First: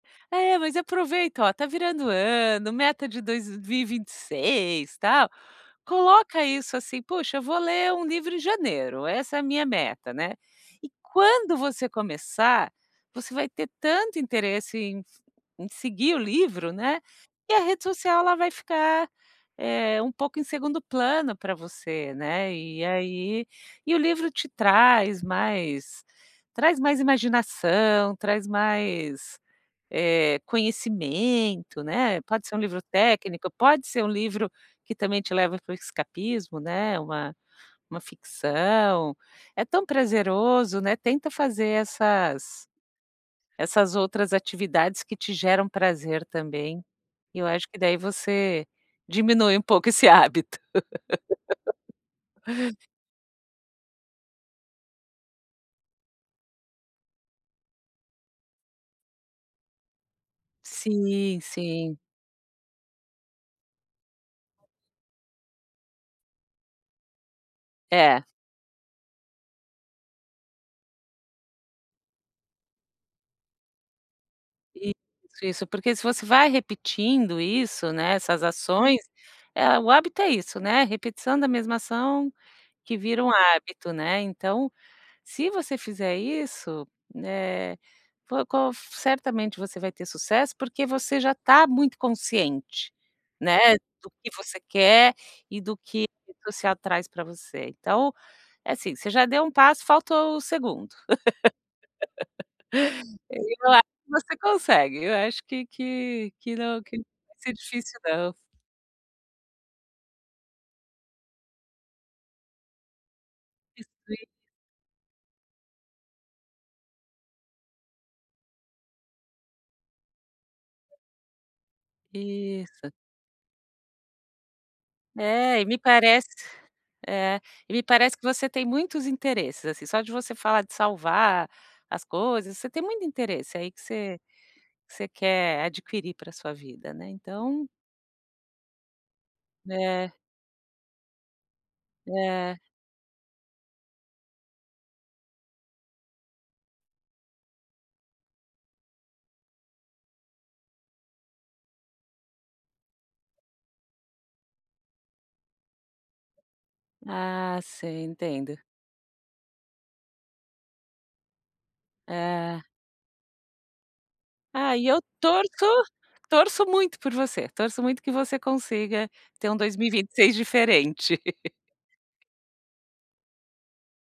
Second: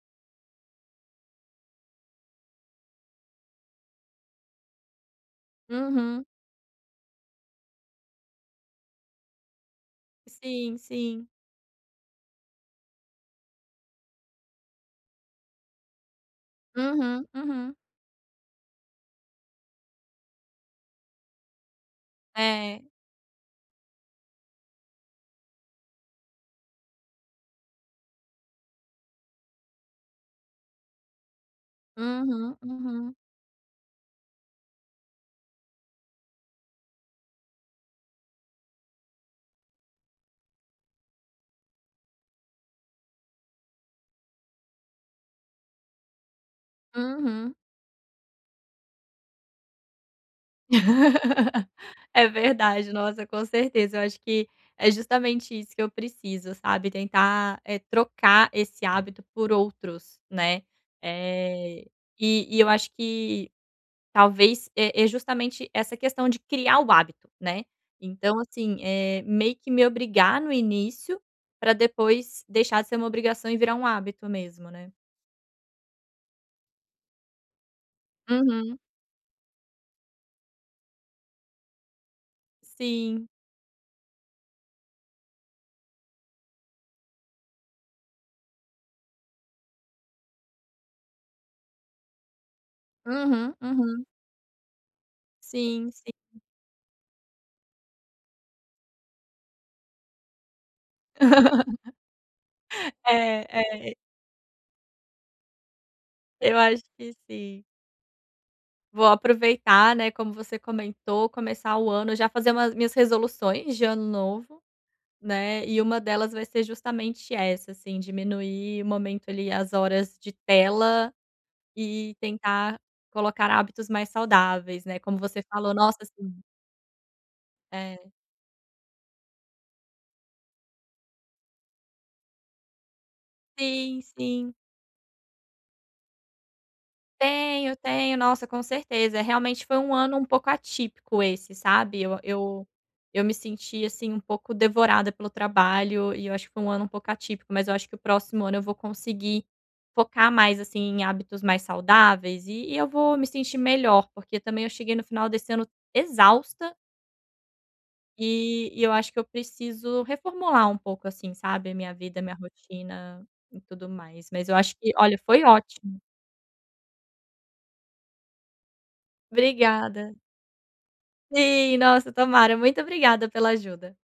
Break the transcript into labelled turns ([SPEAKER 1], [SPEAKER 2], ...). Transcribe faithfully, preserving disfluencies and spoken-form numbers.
[SPEAKER 1] É, mas aproveito, oh, tá virando o ano, meta de dois mil e vinte e seis, tal,
[SPEAKER 2] Uhum.
[SPEAKER 1] coloca isso, assim: "Poxa, vou ler um livro em janeiro. Essa é a minha meta, né."
[SPEAKER 2] Sim,
[SPEAKER 1] E
[SPEAKER 2] sim.
[SPEAKER 1] quando você começar, você vai ter tanto interesse em em seguir o livro, né,
[SPEAKER 2] Uhum,
[SPEAKER 1] que a
[SPEAKER 2] uhum.
[SPEAKER 1] rede social, ela vai ficar, eh, um pouco em segundo plano pra você, né.
[SPEAKER 2] É.
[SPEAKER 1] E aí e o livro te traz mais traz mais imaginação, traz mais, eh, conhecimento, né. Pode ser
[SPEAKER 2] Uhum,
[SPEAKER 1] um livro
[SPEAKER 2] uhum.
[SPEAKER 1] técnico, pode ser um livro que também te leva para o escapismo, né, uma uma ficção. É tão prazeroso, né. Tenta fazer essas essas outras atividades que te geram prazer também. E eu
[SPEAKER 2] Uhum.
[SPEAKER 1] acho que daí você diminui um pouco esse hábito.
[SPEAKER 2] É verdade, nossa, com certeza. Eu acho que é justamente isso que eu preciso, sabe? Tentar, eh, trocar esse hábito por outros, né,
[SPEAKER 1] Sim,
[SPEAKER 2] eh,
[SPEAKER 1] sim.
[SPEAKER 2] e e eu acho que talvez é é justamente essa questão de criar o hábito, né.
[SPEAKER 1] É.
[SPEAKER 2] Então, assim, eh, meio que me obrigar, no início, pra depois deixar de ser uma obrigação e virar um hábito mesmo, né.
[SPEAKER 1] Isso, isso. Porque se você vai repetindo isso, né, essas
[SPEAKER 2] Uhum.
[SPEAKER 1] ações, eh, o hábito é isso, né, repetição da mesma ação que vira
[SPEAKER 2] Sim.
[SPEAKER 1] um hábito, né. Então, se você fizer isso, eh, po qual certamente você vai ter sucesso, porque você já tá muito consciente,
[SPEAKER 2] Uhum,
[SPEAKER 1] né,
[SPEAKER 2] uhum.
[SPEAKER 1] do que você quer, e do
[SPEAKER 2] Sim,
[SPEAKER 1] que
[SPEAKER 2] sim.
[SPEAKER 1] você atrai para você. Então, é assim, você já deu um passo, faltou o segundo.
[SPEAKER 2] É,
[SPEAKER 1] E eu acho
[SPEAKER 2] é.
[SPEAKER 1] que você consegue, eu acho que que que
[SPEAKER 2] Eu
[SPEAKER 1] não
[SPEAKER 2] acho
[SPEAKER 1] que não
[SPEAKER 2] que
[SPEAKER 1] vai ser
[SPEAKER 2] sim.
[SPEAKER 1] difícil não.
[SPEAKER 2] Vou aproveitar, né, como você comentou, começar o ano já fazer umas minhas resoluções de ano
[SPEAKER 1] [unintelligible]
[SPEAKER 2] novo, né, e uma delas vai ser justamente essa, assim, diminuir o momento, ali, as horas de tela, e tentar
[SPEAKER 1] Isso.
[SPEAKER 2] colocar hábitos mais saudáveis, né, como você
[SPEAKER 1] É. E
[SPEAKER 2] falou.
[SPEAKER 1] me
[SPEAKER 2] Nossa,
[SPEAKER 1] parece
[SPEAKER 2] sim.
[SPEAKER 1] é, e me
[SPEAKER 2] É.
[SPEAKER 1] parece que você tem muitos interesses, assim, só de você falar de salvar as coisas, você tem muito interesse aí que
[SPEAKER 2] Sim,
[SPEAKER 1] você
[SPEAKER 2] sim.
[SPEAKER 1] você quer adquirir para sua vida, né, então.
[SPEAKER 2] Tenho, tenho. Nossa, com certeza, realmente foi um
[SPEAKER 1] É.
[SPEAKER 2] ano um pouco atípico esse, sabe. Eu
[SPEAKER 1] É.
[SPEAKER 2] eu eu me senti, assim, um pouco devorada pelo trabalho e eu acho que foi um ano um pouco atípico, mas eu acho que o próximo ano eu vou conseguir focar mais, assim, em hábitos mais saudáveis e e eu vou me sentir melhor, porque também eu cheguei no final desse ano exausta.
[SPEAKER 1] Ah, sei. Entendo.
[SPEAKER 2] E e eu acho que eu preciso reformular um pouco, assim, sabe, a minha vida, a minha
[SPEAKER 1] É.
[SPEAKER 2] rotina e tudo mais. Mas eu acho
[SPEAKER 1] Ai, e
[SPEAKER 2] que,
[SPEAKER 1] eu
[SPEAKER 2] olha, foi
[SPEAKER 1] torço
[SPEAKER 2] ótimo.
[SPEAKER 1] torço muito por você, torço muito que você consiga ter um dois mil e vinte
[SPEAKER 2] Obrigada.
[SPEAKER 1] e seis diferente.
[SPEAKER 2] Sim, nossa, tomara. Muito obrigada pela ajuda.